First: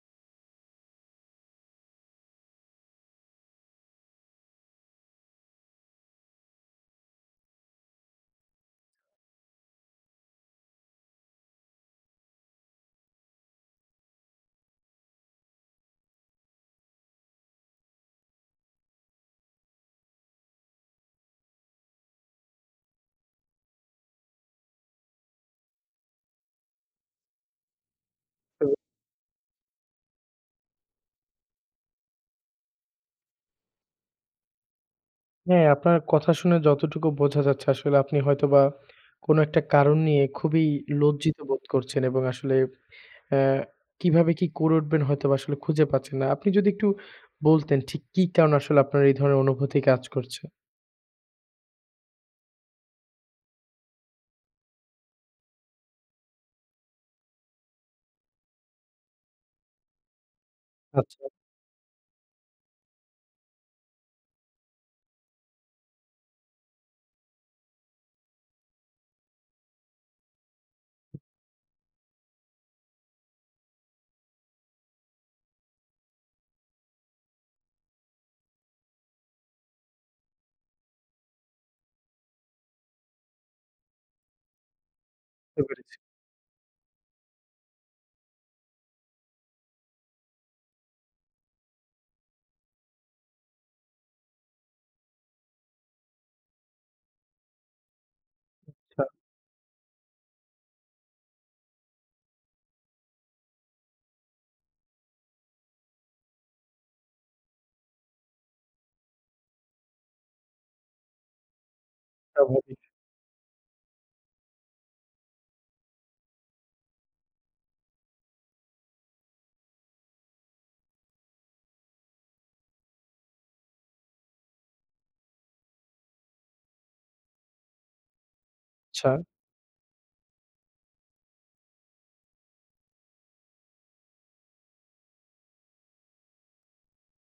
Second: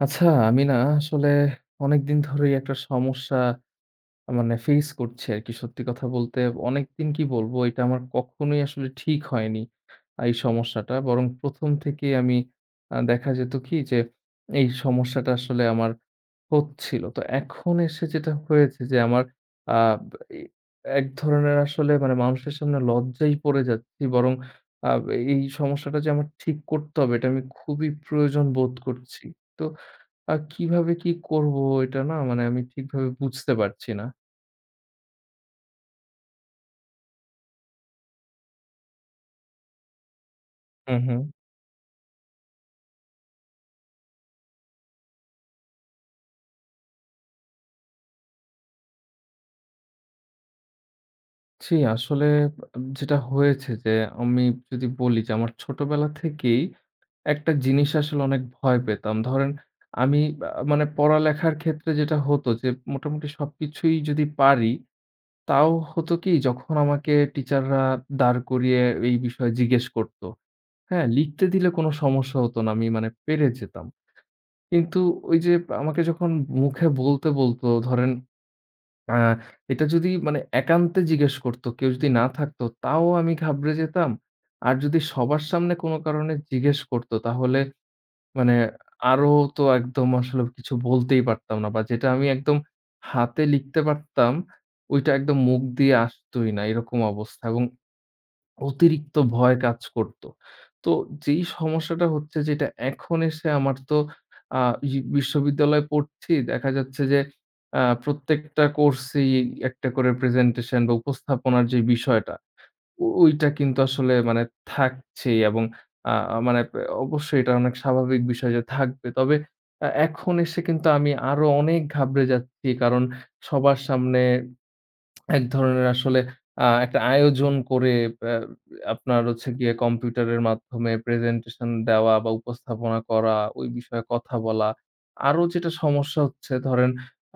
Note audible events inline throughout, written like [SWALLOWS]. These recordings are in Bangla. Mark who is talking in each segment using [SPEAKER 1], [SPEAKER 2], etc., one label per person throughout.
[SPEAKER 1] আচ্ছা, আমি না আসলে অনেক দিন ধরেই, একটা সমস্যা মানে ফেইস করছি আরকি। সত্যি কথা বলতে, অনেকদিন কি বলবো, এইটা আমার কখনোই আসলে ঠিক হয়নি। এই সমস্যাটা। বরং ১ম থেকেই আমি আ দেখা যেত কি যে, এই সমস্যাটা আসলে আমার হচ্ছিল। তো এখন এসে যেটা হয়েছে যে, আমার আ এক ধরনের আসলে মানুষের সামনে লজ্জায় পড়ে যাচ্ছি। বরং আ এই সমস্যাটা যে আমার ঠিক করতে হবে, এটা আমি খুবই প্রয়োজন
[SPEAKER 2] হুম।
[SPEAKER 1] বোধ করছি। তো আ কিভাবে কি করব, এটা না মানে, আমি ঠিকভাবে বুঝতে পারছি না।
[SPEAKER 2] হ্যাঁ, আপনার কথা শুনে যতটুকু বোঝা যাচ্ছে, আসলে আপনি হয়তোবা, কোনো একটা কারণ নিয়ে, খুবই
[SPEAKER 1] হু, হু।
[SPEAKER 2] লজ্জিত বোধ করছেন এবং আসলে এ কিভাবে কি করে উঠবেন, হয়তোবা আসলে খুঁজে পাচ্ছেন না। আপনি যদি একটু বলতেন, ঠিক কি কারণে আসলে আপনার এই ধরনের অনুভূতি কাজ করছে।
[SPEAKER 1] জ্বী। আসলে যেটা হয়েছে যে, আমি যদি বলি যে, আমার ছোটবেলা থেকেই একটা জিনিস আসলে অনেক ভয় পেতাম। ধরেন, আমি আ মানে
[SPEAKER 2] আচ্ছা।
[SPEAKER 1] পড়ালেখার ক্ষেত্রে যেটা হতো যে, মোটামুটি সবকিছুই যদি পারি, তাও হতো কি, যখন আমাকে টিচাররা দাঁড় করিয়ে এই বিষয়ে জিজ্ঞেস করত। হ্যাঁ, লিখতে দিলে কোনো সমস্যা হত না। আমি মানে পেরে যেতাম। কিন্তু ওইযে আমাকে যখন মুখে বলতে বলতো, ধরেন আ এটা যদি মানে একান্তে জিজ্ঞেস করত, কেউ যদি না থাকতো, তাও আমি ঘাবড়ে যেতাম। আর যদি সবার
[SPEAKER 2] বুঝতে
[SPEAKER 1] সামনে
[SPEAKER 2] পেরেছি।
[SPEAKER 1] কোনো কারণে জিজ্ঞেস করত, তাহলে মানে আরো তো একদম, আসলে কিছু বলতেই পারতাম না। বা যেটা আমি একদম হাতে লিখতে পারতাম, ঐটা একদম মুখ দিয়ে আসতই না, এরকম অবস্থা এবং
[SPEAKER 2] আচ্ছা।
[SPEAKER 1] অতিরিক্ত ভয় কাজ করত। তো যেই সমস্যাটা হচ্ছে যেটা, এখন এসে আমার তো আ বি বিশ্ববিদ্যালয়ে পড়ছি। দেখা যাচ্ছে যে, আ প্রত্যেকটা কোর্সই একটা করে প্রেজেন্টেশন বা উপস্থাপনার যে বিষয়টা,
[SPEAKER 2] স্বাভাবিক।
[SPEAKER 1] ওইটা কিন্তু আসলে মানে থাকছেই এবং আ মানে অবশ্যই এটা অনেক স্বাভাবিক বিষয় যে, থাকবে। তবে এ এখন এসে কিন্তু আমি আরো অনেক ঘাবড়ে যাচ্ছি, কারণ সবার সামনে [SMACKS LIPS] এক ধরনের আসলে আ একটা আয়োজন করে ব্য আপনার
[SPEAKER 2] আচ্ছা।
[SPEAKER 1] হচ্ছে গিয়ে, কম্পিউটারের মাধ্যমে প্রেজেন্টেশন দেওয়া বা উপস্থাপনা করা, ওই বিষয়ে কথা বলা। আরো যেটা সমস্যা হচ্ছে ধরেন,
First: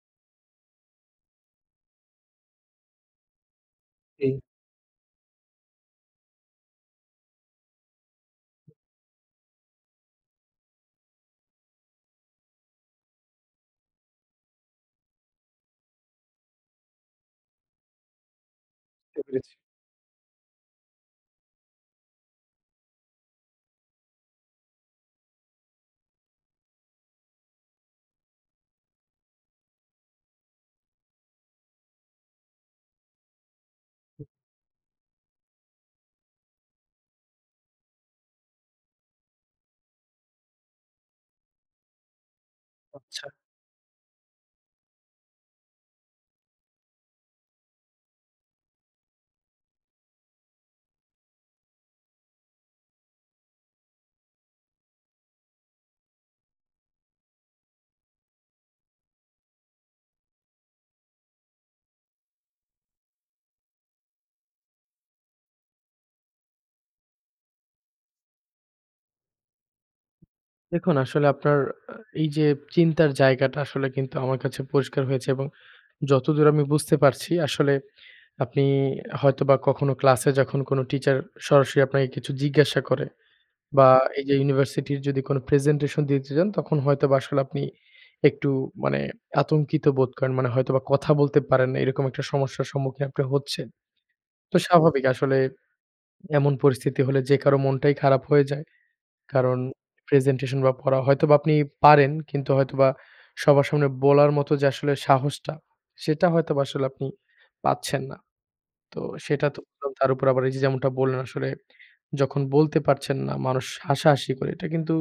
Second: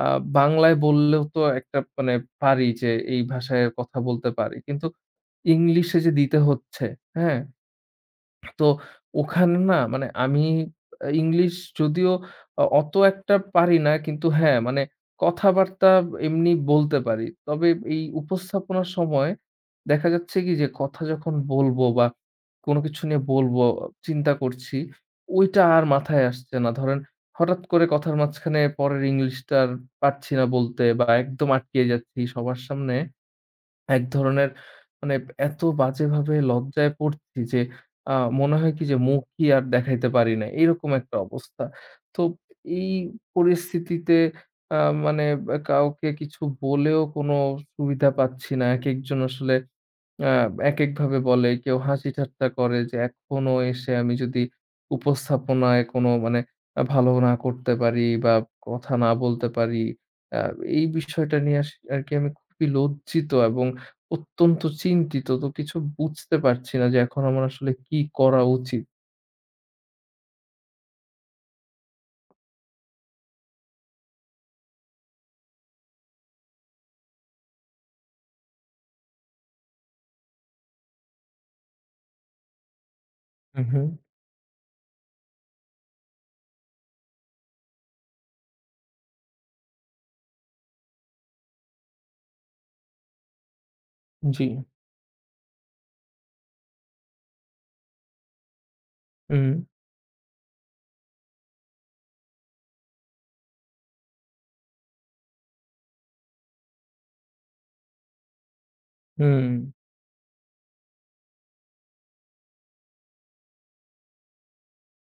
[SPEAKER 1] আ বাংলায় বললেও তো একটা মানে পারি যে, এই ভাষায় কথা বলতে
[SPEAKER 2] জি।
[SPEAKER 1] পারি। কিন্তু ইংলিশে যে দিতে হচ্ছে, হ্যাঁ। তো ওখানে না মানে, আমি আ ইংলিশ যদিও অ অত একটা পারি না, কিন্তু হ্যাঁ, মানে কথাবার্তা এমনি বলতে পারি। তবে, এই উপস্থাপনার
[SPEAKER 2] বুঝতে
[SPEAKER 1] সময়
[SPEAKER 2] পেরেছি।
[SPEAKER 1] দেখা যাচ্ছে কি যে, কথা যখন বলব বা কোনো কিছু নিয়ে বলবো, চিন্তা করছি, ঐটা আর মাথায় আসছে না। ধরেন হঠাৎ করে কথার মাঝখানে পরের ইংলিশটা পাচ্ছি না বলতে বা একদম আটকিয়ে যাচ্ছি সবার সামনে। এক
[SPEAKER 2] হু।
[SPEAKER 1] ধরনের মানে, এত বাজেভাবে লজ্জায় পড়ছি যে, আ মনে হয় কি যে, মুখই আর দেখাইতে পারি না। এরকম একটা অবস্থা। তো এই
[SPEAKER 2] আচ্ছা।
[SPEAKER 1] পরিস্থিতিতে আ মানে আ কাউকে কিছু বলেও, কোন সুবিধা পাচ্ছি না। একেকজন আসলে আ একেকভাবে বলে, কেউ হাসি-ঠাট্টা করে যে এখনো এসে আমি যদি উপস্থাপনায় কোনো মানে ভালো না করতে পারি বা কথা না বলতে পারি, আ এই বিষয়টা নিয়ে আস আরকি আমি খুবই লজ্জিত এবং অত্যন্ত চিন্তিত, তো কিছু বুঝতে পারছি না যে, এখন আমার আসলে কি করা উচিত।
[SPEAKER 2] দেখুন আসলে আপনার আ এইযে চিন্তার জায়গাটা আসলে কিন্তু আমার কাছে পরিষ্কার হয়েছে এবং যতদূর আমি বুঝতে পারছি আসলে আপনি হয়তোবা কখনো ক্লাসে যখন কোনো টিচার সরাসরি আপনাকে কিছু জিজ্ঞাসা করে
[SPEAKER 1] হুম, হুম।
[SPEAKER 2] বা এইযে ইউনিভার্সিটির যদি কোন প্রেজেন্টেশন দিতে চান তখন হয়তোবা আসলে আপনি একটু মানে আতঙ্কিত বোধ করেন মানে হয়তোবা কথা বলতে পারেন না। এরকম একটা সমস্যার সম্মুখীন আপনি হচ্ছেন।
[SPEAKER 1] জ্বী।
[SPEAKER 2] তো স্বাভাবিক আসলে এমন পরিস্থিতি হলে যে কারো মনটাই খারাপ হয়ে যায়।
[SPEAKER 1] হুম।
[SPEAKER 2] কারণ প্রেজেন্টেশন বা পড়া হয়তোবা আপনি পারেন কিন্তু হয়তোবা সবার সামনে বলার মত যে আসলে সাহসটা সেটা হয়তোবা আসলে আপনি পাচ্ছেন না। তো সেটা
[SPEAKER 1] হুম।
[SPEAKER 2] তো তার উপর আবার এইযে যেমনটা বললেন আসলে যখন বলতে পারছেন না মানুষ হাসাহাসি করে। এটা কিন্তু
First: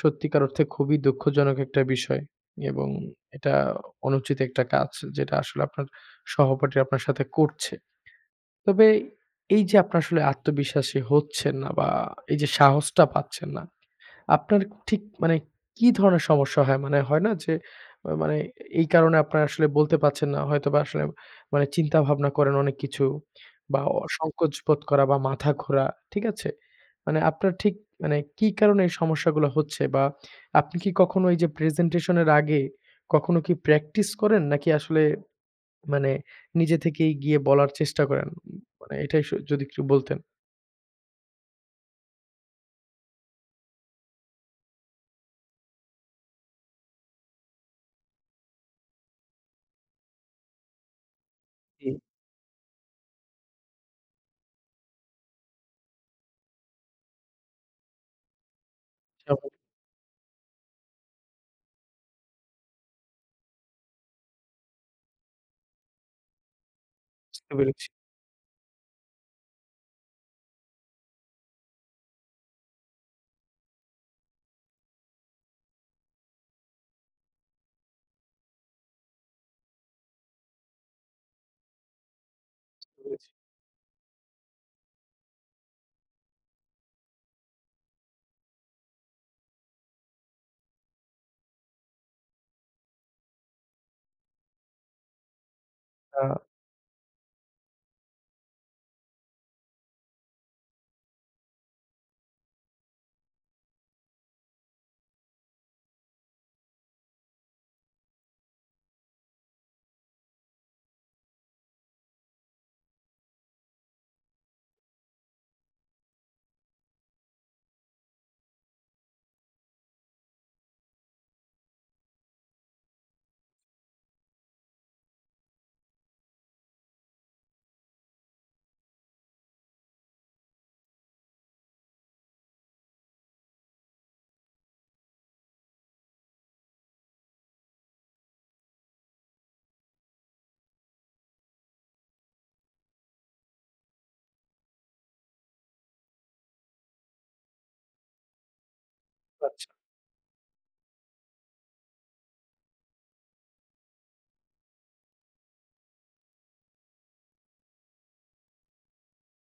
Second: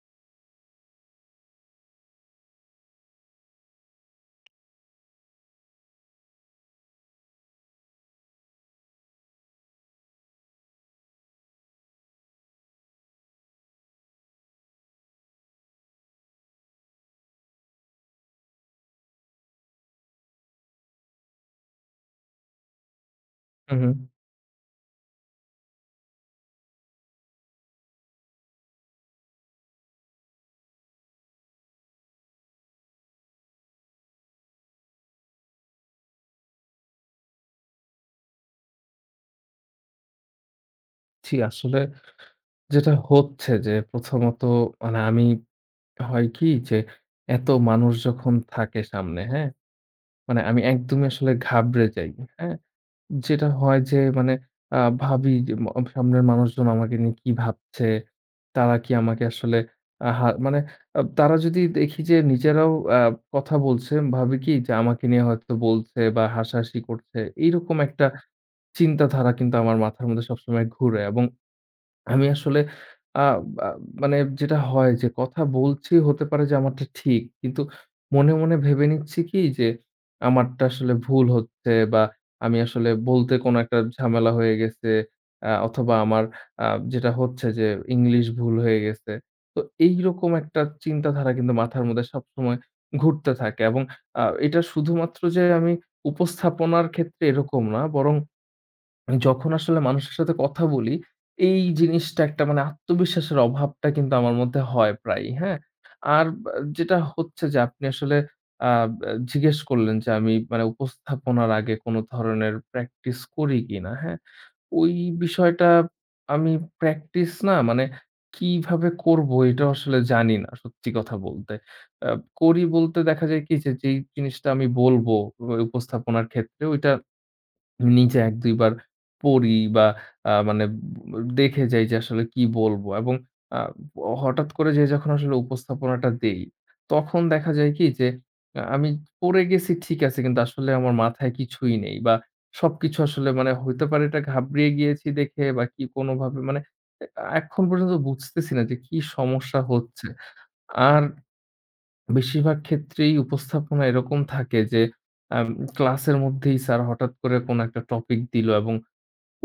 [SPEAKER 2] সত্যিকার অর্থে খুবই দুঃখজনক একটা বিষয়। এবং এটা অনুচিত একটা কাজ যেটা আসলে আপনার সহপাঠীরা আপনার সাথে করছে। তবে এইযে আপনারা আসলে আত্মবিশ্বাসী হচ্ছেন না বা এই যে সাহসটা পাচ্ছেন না। আপনার ঠিক মানে কি ধরনের সমস্যা হয়? মানে হয় না যে মানে এই কারণে আপনারা আসলে বলতে পারছেন না। হয়তোবা আসলে মানে চিন্তাভাবনা করেন অনেক কিছু
[SPEAKER 1] হু,
[SPEAKER 2] বা
[SPEAKER 1] হু।
[SPEAKER 2] সংকোচ বোধ করা বা মাথা ঘোরা, ঠিক আছে? মানে আপনার ঠিক মানে কি কারণে এই সমস্যাগুলো হচ্ছে বা আপনি কি কখনো এই যে প্রেজেন্টেশন এর আগে কখনো কি প্র্যাকটিস করেন নাকি আসলে মানে নিজে থেকেই গিয়ে বলার চেষ্টা করেন। মানে এটাই স যদি একটু বলতেন।
[SPEAKER 1] জি আসলে, যেটা হচ্ছে যে প্রথমত মানে আমি হয় কী যে এত মানুষ যখন থাকে সামনে, হ্যাঁ? মানে আমি একদমই আসলে ঘাবড়ে
[SPEAKER 2] ই
[SPEAKER 1] যাই, হ্যাঁ? যেটা হয় যে মানে আ ভাবি যে ম আ সামনের মানুষজন আমাকে নিয়ে কী ভাবছে। তারা কী আমাকে
[SPEAKER 2] [UNINTELLIGIBLE]
[SPEAKER 1] আসলে আ হা মানে আ তারা যদি দেখি যে নিজেরাও আ কথা বলছেন ভাবি কী যে আমাকে নিয়ে হয়তো বলছে বা হাসাহাসি করছে
[SPEAKER 2] বুঝতে
[SPEAKER 1] এরকম
[SPEAKER 2] পেরেছি।
[SPEAKER 1] একটা চিন্তাধারা কিন্তু আমার মাথার মধ্যে সবসময় ঘুরে এবং আমি আসলে আ আব মানে যেটা হয় যে কথা বলছি হতে পারে যে আমারটা ঠিক। কিন্তু মনে, মনে, ভেবে নিচ্ছি কী যে আমারটা আসলে ভুল হচ্ছে বা আমি আসলে
[SPEAKER 2] বুঝতে পেরেছি।
[SPEAKER 1] বলতে কোনো একটা ঝামেলা হয়ে গেছে অ্যা অথবা আমার আ যেটা হচ্ছে যে ইংলিশ ভুল হয়ে গেছে। তো এই রকম একটা চিন্তাধারা কিন্তু মাথার মধ্যে সবসময় ঘুরতে থাকে। এবং আ এটা শুধুমাত্র যে আমি
[SPEAKER 2] হা
[SPEAKER 1] উপস্থাপনার ক্ষেত্রে এরকম না বরং [SWALLOWS] যখন আসলে মানুষের সাথে কথা বলি এই জিনিসটা একটা মানে আত্মবিশ্বাসের অভাবটা কিন্তু আমার মধ্যে হয় প্রায়ই, হ্যাঁ? আর ব্যা যেটা হচ্ছে যে আপনি আসলে আব আ জিজ্ঞেস করলেন যে আমি মানে উপস্থাপনার আগে কোনো ধরনের প্র্যাকটিস করি কিনা, হ্যাঁ? ওই বিষয়টা আমি প্র্যাকটিস না মানে কীভাবে করব এটাও আসলে জানি না সত্যি কথা বলতে। অ্যাব করি বলতে দেখা যায় কী যে যেই জিনিসটা আমি বলব অই উপস্থাপনার ক্ষেত্রে ওইটা নিজে ১-২ বার পড়ি বা আ মানে ব দেখে যাই যে আসলে কী বলবো এবং আ হঠাৎ করে যে যখন আসলে উপস্থাপনাটা দেই তখন দেখা যায় কী যে আ আমি পড়ে গেছি ঠিক আছে কিন্তু আসলে আমার মাথায় কিছুই নেই। বা সবকিছু আসলে মানে হইতে পারে এটা ঘাবড়িয়ে গিয়েছি দেখে বা কী কোনোভাবে মানে আ এখন পর্যন্ত বুঝতেছি না যে কী সমস্যা
[SPEAKER 2] আচ্ছা।
[SPEAKER 1] হচ্ছে। আর বেশিরভাগ ক্ষেত্রেই উপস্থাপনা এরকম থাকে যে আ ক্লাসের মধ্যেই স্যার হঠাৎ করে কোনো একটা টপিক দিল এবং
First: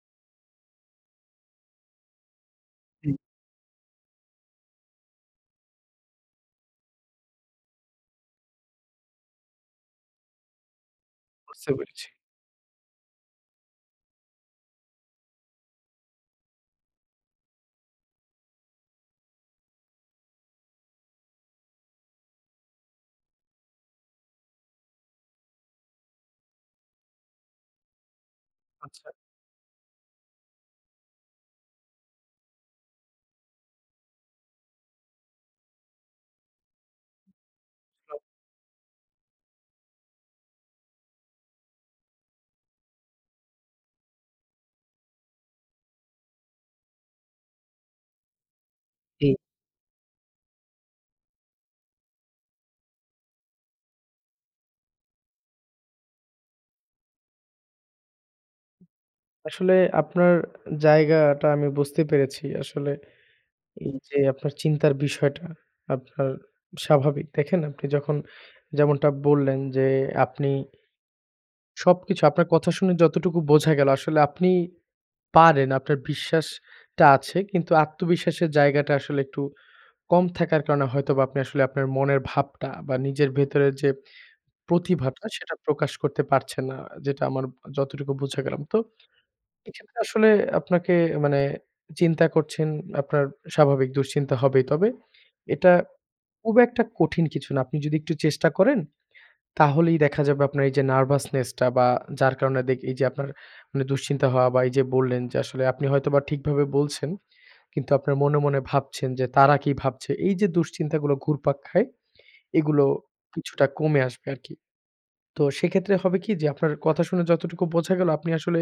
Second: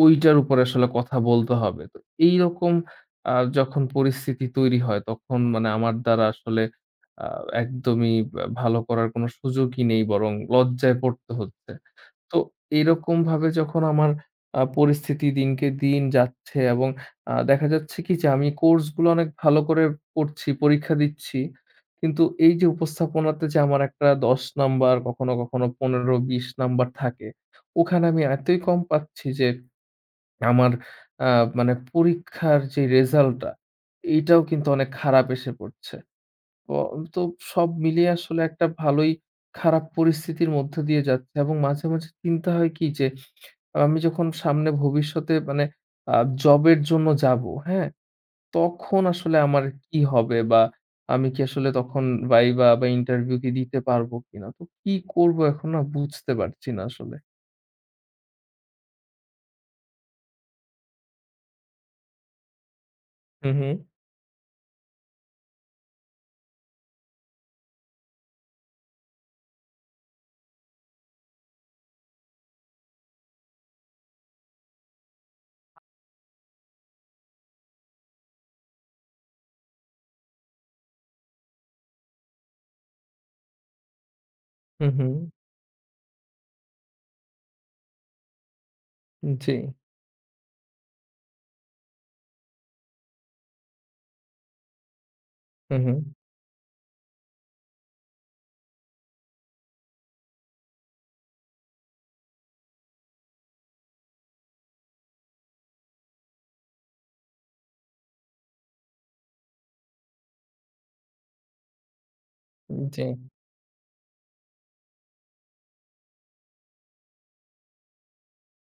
[SPEAKER 1] ঐটার উপরে আসলে কথা বলতে হবে। তো এইরকম
[SPEAKER 2] হুম।
[SPEAKER 1] আ যখন পরিস্থিতি তৈরি হয় তখন মানে আমার দ্বারা আসলে আ একদমই ইব ভালো করার কোনো সুযোগই নেই বরং লজ্জায় পড়তে
[SPEAKER 2] বুঝতে
[SPEAKER 1] হচ্ছে।
[SPEAKER 2] পেরেছি।
[SPEAKER 1] তো এরকমভাবে যখন আমার আ পরিস্থিতি দিনকে দিন যাচ্ছে এবং আ দেখা যাচ্ছে কী যে আমি কোর্সগুলো অনেক ভালো করে পড়ছি, পরীক্ষা দিচ্ছি। কিন্তু এই যে উপস্থাপনাতে যে আমার একটা ১০ নাম্বার কখনো, কখনো ১৫-২০ নাম্বার থাকে ওখানে আমি এতই কম
[SPEAKER 2] আচ্ছা।
[SPEAKER 1] পাচ্ছি যে আমার আ মানে পরীক্ষার যে রেজাল্টটা এইটাও কিন্তু অনেক খারাপ এসে পড়ছে। অও তো সব মিলিয়ে আসলে একটা ভালোই খারাপ পরিস্থিতির মধ্য দিয়ে যাচ্ছে এবং মাঝে, মাঝে চিন্তা হয় কী যে আমি যখন সামনে ভবিষ্যতে মানে আ জবের জন্য যাব, হ্যাঁ? তখন
[SPEAKER 2] উ
[SPEAKER 1] আসলে আমার কী হবে বা আমি কী আসলে তখন ভাইবা বা ইন্টারভিউ দিতে পারব কিনা? তো কী করব এখন না বুঝতে পারছি না আসলে।
[SPEAKER 2] আসলে আপনার জায়গাটা আমি বুঝতে পেরেছি। আসলে
[SPEAKER 1] হুম, হু।
[SPEAKER 2] এইযে, আপনার চিন্তার বিষয়টা আপনার স্বাভাবিক। দেখেন আপনি যখন যেমনটা বললেন যে, আপনি সবকিছু আপনার কথা শুনে যতটুকু বোঝা গেলো আসলে আপনি পারেন, আপনার বিশ্বাসটা আছে। কিন্তু আত্মবিশ্বাসের জায়গাটা আসলে একটু কম থাকার কারণে হয়তোবা আপনি আসলে আপনার মনের ভাবটা বা নিজের ভেতরের যে
[SPEAKER 1] হুম,
[SPEAKER 2] প্রতিভাটা
[SPEAKER 1] হুম।
[SPEAKER 2] সেটা প্রকাশ করতে পারছেন না, যেটা আমার যতটুকু বুঝা গেলাম। তো
[SPEAKER 1] জ্বী।
[SPEAKER 2] এখানে আসলে আপনাকে মানে চিন্তা করছেন আপনার স্বাভাবিক দুশ্চিন্তা হবেই, তবে এটা
[SPEAKER 1] হুম, হুম।
[SPEAKER 2] খুব একটা কঠিন কিছু না, আপনি যদি একটু চেষ্টা করেন তাহলেই দেখা যাবে আপনার এইযে নার্ভাসনেসটা বা যার কারণে দিক এইযে আপনার দুশ্চিন্তা হওয়া বা এইযে বললেন যে আসলে আপনি হয়তোবা ঠিকভাবে বলছেন, কিন্তু আপনার মনে, মনে ভাবছেন যে তারা কি ভাবছে? এইযে দুশ্চিন্তাগুলো ঘুরপাক খায়, এগুলো
[SPEAKER 1] জ্বী।
[SPEAKER 2] কিছুটা কমে আসবে আরকি। তো সেক্ষেত্রে হবে কি যে, আপনার কথা শুনে যতটুকু বোঝা গেলো, আপনি আসলে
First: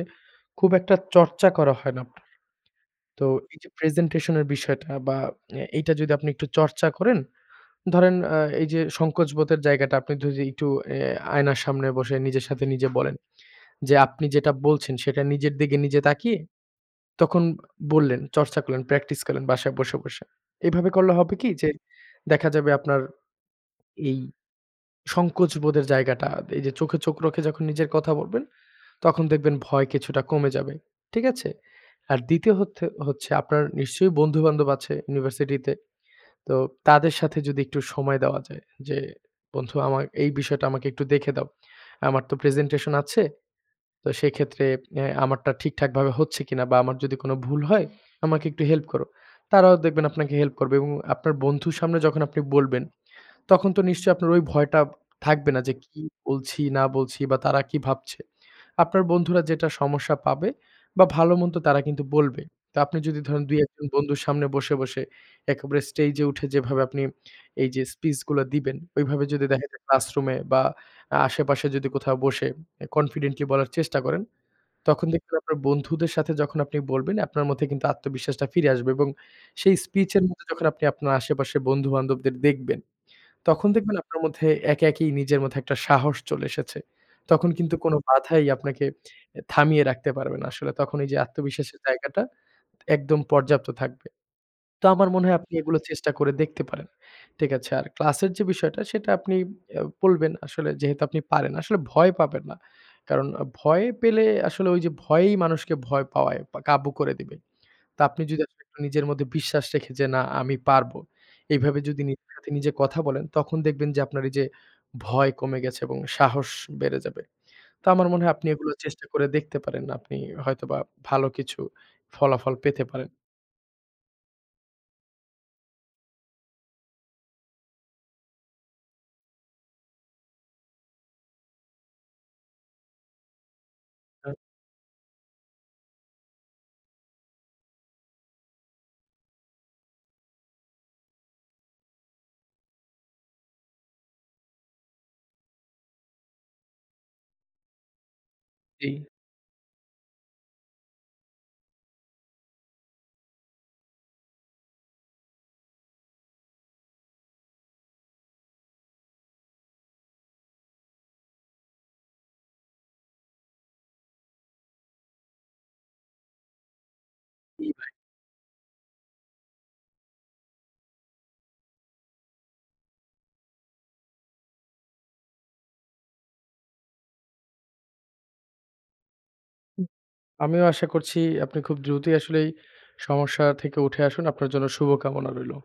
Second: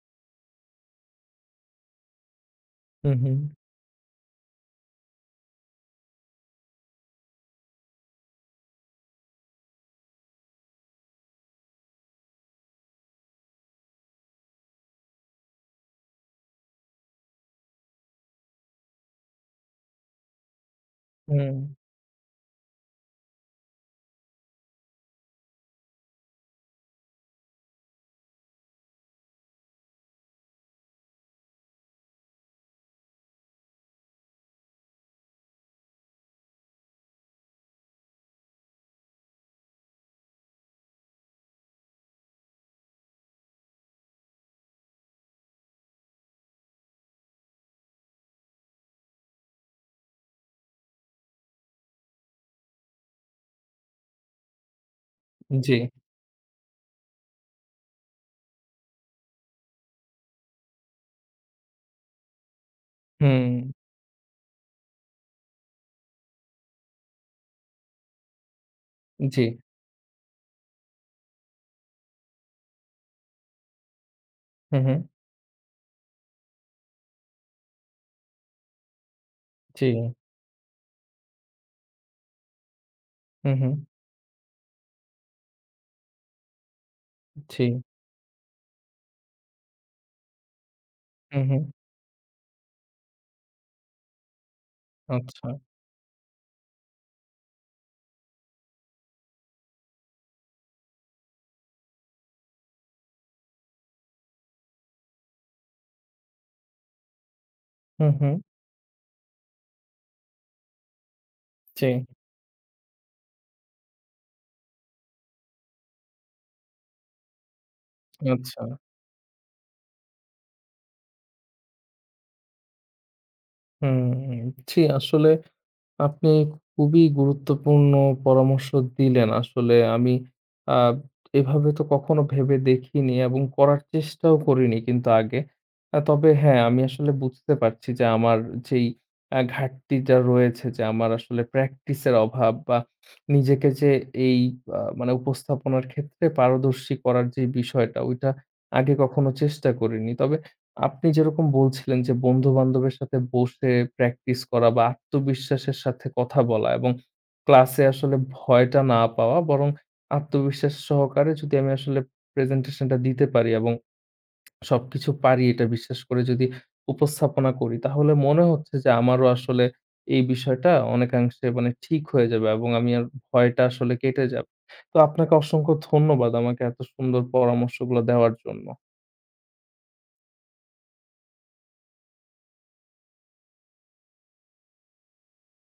[SPEAKER 2] খুব একটা চর্চা করা হয় না আপনার।
[SPEAKER 1] হুম,
[SPEAKER 2] তো
[SPEAKER 1] হুম।
[SPEAKER 2] এইযে প্রেজেন্টেশনের বিষয়টা বা এ এইটা যদি আপনি একটু চর্চা করেন, ধরেন অ্যা এইযে সংকোচ বোধের জায়গাটা আপনি যদি একটু অ্যা আয়নার সামনে বসে নিজের সাথে নিজে বলেন যে, আপনি যেটা বলছেন সেটা নিজের দিকে নিজে তাকিয়ে তখন বললেন, চর্চা করলেন, প্র্যাকটিস করলেন, বাসায় বসে, বসে। এইভাবে করলে হবে কি যে,
[SPEAKER 1] উম।
[SPEAKER 2] দেখা যাবে আপনার এই সংকোচ বোধের জায়গাটা, এইযে চোখে চোখ রেখে যখন নিজের কথা বলবেন, তখন দেখবেন ভয় কিছুটা কমে যাবে, ঠিক আছে। আর ২য় হত হচ্ছে আপনার নিশ্চয় বন্ধুবান্ধব আছে ইউনিভার্সিটিতে, তো তাদের সাথে যদি একটু সময় দেওয়া যায় যে, বন্ধু আমা এই বিষয়টা আমাকে একটু দেখে দাও, আমার তো প্রেজেন্টেশন আছে, তো সেক্ষেত্রে অ্যা আমারটা ঠিকঠাকভাবে হচ্ছে কিনা? বা আমার যদি কোনো ভুল হয়, আমাকে একটু হেল্প করো। তারাও দেখবেন আপনাকে হেল্প করবে এবং আপনার বন্ধুর সামনে যখন আপনি বলবেন, তখন তো নিশ্চয়ই আপনার ওই ভয়টা থাকবে না যে,
[SPEAKER 1] জ্বী।
[SPEAKER 2] কি বলছি না বলছি? বা তারা কি ভাবছে? আপনার বন্ধুরা যেটা সমস্যা পাবে বা ভালো-মন্দ তারা কিন্তু বলবে। তা আপনি যদি ধরেন
[SPEAKER 1] হুম।
[SPEAKER 2] ২-১জন বন্ধুর সামনে বসে, বসে একেবারে স্টেজে উঠে যেভাবে আপনি এইযে স্পিচ গুলা দিবেন, ওইভাবে
[SPEAKER 1] জ্বী।
[SPEAKER 2] যদি দেখা যায় ক্লাসরুমে বা আ আশেপাশে যদি কোথাও বসে অ্যা কনফিডেন্টলি বলার চেষ্টা করেন,
[SPEAKER 1] হুম, হু।
[SPEAKER 2] তখন দেখবেন আপনার বন্ধুদের সাথে যখন আপনি বলবেন, আপনার মধ্যে কিন্তু আত্মবিশ্বাসটা ফিরে আসবে এবং সেই স্পিচ
[SPEAKER 1] জ্বী।
[SPEAKER 2] এর মধ্যে যখন আপনি আপনার আশেপাশের বন্ধুবান্ধবদের দেখবেন,
[SPEAKER 1] হুম,
[SPEAKER 2] তখন
[SPEAKER 1] হু।
[SPEAKER 2] দেখবেন আপনার মধ্যে একা একাই নিজের মধ্যে একটা সাহস চলে এসেছে। তখন কিন্তু
[SPEAKER 1] জ্বী।
[SPEAKER 2] কোনো বাধাই আপনাকে থামিয়ে রাখতে পারবেন না আসলে। তখন ওইযে
[SPEAKER 1] হুম, হু।
[SPEAKER 2] আত্মবিশ্বাসের জায়গাটা একদম পর্যাপ্ত থাকবে। তো আমার মনে হয় আপনি
[SPEAKER 1] আচ্ছা।
[SPEAKER 2] এগুলো চেষ্টা করে দেখতে পারেন, ঠিক আছে। আর ক্লাসের যে বিষয়টা সেটা আপনি অ্যা বলবেন আসলে যেহেতু আপনি পারেন। আসলে ভয় পাবেন না, কারণ ভয় পেলে আসলে ওইযে ভয়েই মানুষকে ভয় পাওয়ায় বা কাবু করে দিবে। তো
[SPEAKER 1] হুম,
[SPEAKER 2] আপনি
[SPEAKER 1] হু।
[SPEAKER 2] যদি আসলে একটু নিজের মধ্যে বিশ্বাস রেখে যে, না আমি পারবো। এভাবে
[SPEAKER 1] জ্বী।
[SPEAKER 2] যদি নিজের সাথে নিজে কথা বলেন, তখন দেখবেন যে আপনার এইযে ভয় কমে গেছে এবং সাহস বেড়ে যাবে। তো আমার মনে হয় আপনি এগুলো
[SPEAKER 1] আচ্ছা।
[SPEAKER 2] চেষ্টা করে দেখতে পারেন, আপনি হয়তোবা ভালো কিছু ফলাফল পেতে পারেন।
[SPEAKER 1] হুম ছি। আসলে, আপনি খুবই গুরুত্বপূর্ণ পরামর্শ দিলেন। আসলে আমি, আ এভাবে তো, কখনো ভেবে দেখিনি এবং করার
[SPEAKER 2] আ
[SPEAKER 1] চেষ্টাও করিনি কিন্তু আগে। আ তবে হ্যাঁ, আমি আসলে বুঝতে পারছি যে, আমার যেই আ ঘাটতিটা রয়েছে, যে আমার আসলে প্র্যাকটিসের অভাব, বা নিজেকে যে, এই আ মানে উপস্থাপনার ক্ষেত্রে পারদর্শী করার যে বিষয়টা, ওইটা আগে
[SPEAKER 2] জি।
[SPEAKER 1] কখনো চেষ্টা করিনি। তবে, আপনি যেরকম বলছিলেন যে, বন্ধুবান্ধবের সাথে বসে প্র্যাকটিস করা বা আত্মবিশ্বাসের সাথে কথা বলা এবং ক্লাসে আসলে ভয়টা না পাওয়া, বরং আত্মবিশ্বাস সহকারে যদি আমি আসলে প্রেজেন্টেশন টা দিতে পারি এবং সবকিছু পারি, এটা বিশ্বাস করে যদি উপস্থাপনা
[SPEAKER 2] জ্বি,
[SPEAKER 1] করি,
[SPEAKER 2] ভাই।
[SPEAKER 1] তাহলে মনে হচ্ছে যে, আমারও আসলে এই বিষয়টা অনেকাংশে মানে, ঠিক হয়ে যাবে এবং আমি আর ভয়টা আসলে কেটে যাবে। তো, আপনাকে অসংখ্য ধন্যবাদ আমাকে এত সুন্দর পরামর্শগুলো দেওয়ার জন্য।
[SPEAKER 2] উ আমিও আশা করছি, আপনি খুব দ্রুতই আসলেই সমস্যা থেকে উঠে আসুন। আপনার জন্য শুভ কামনা রইলো।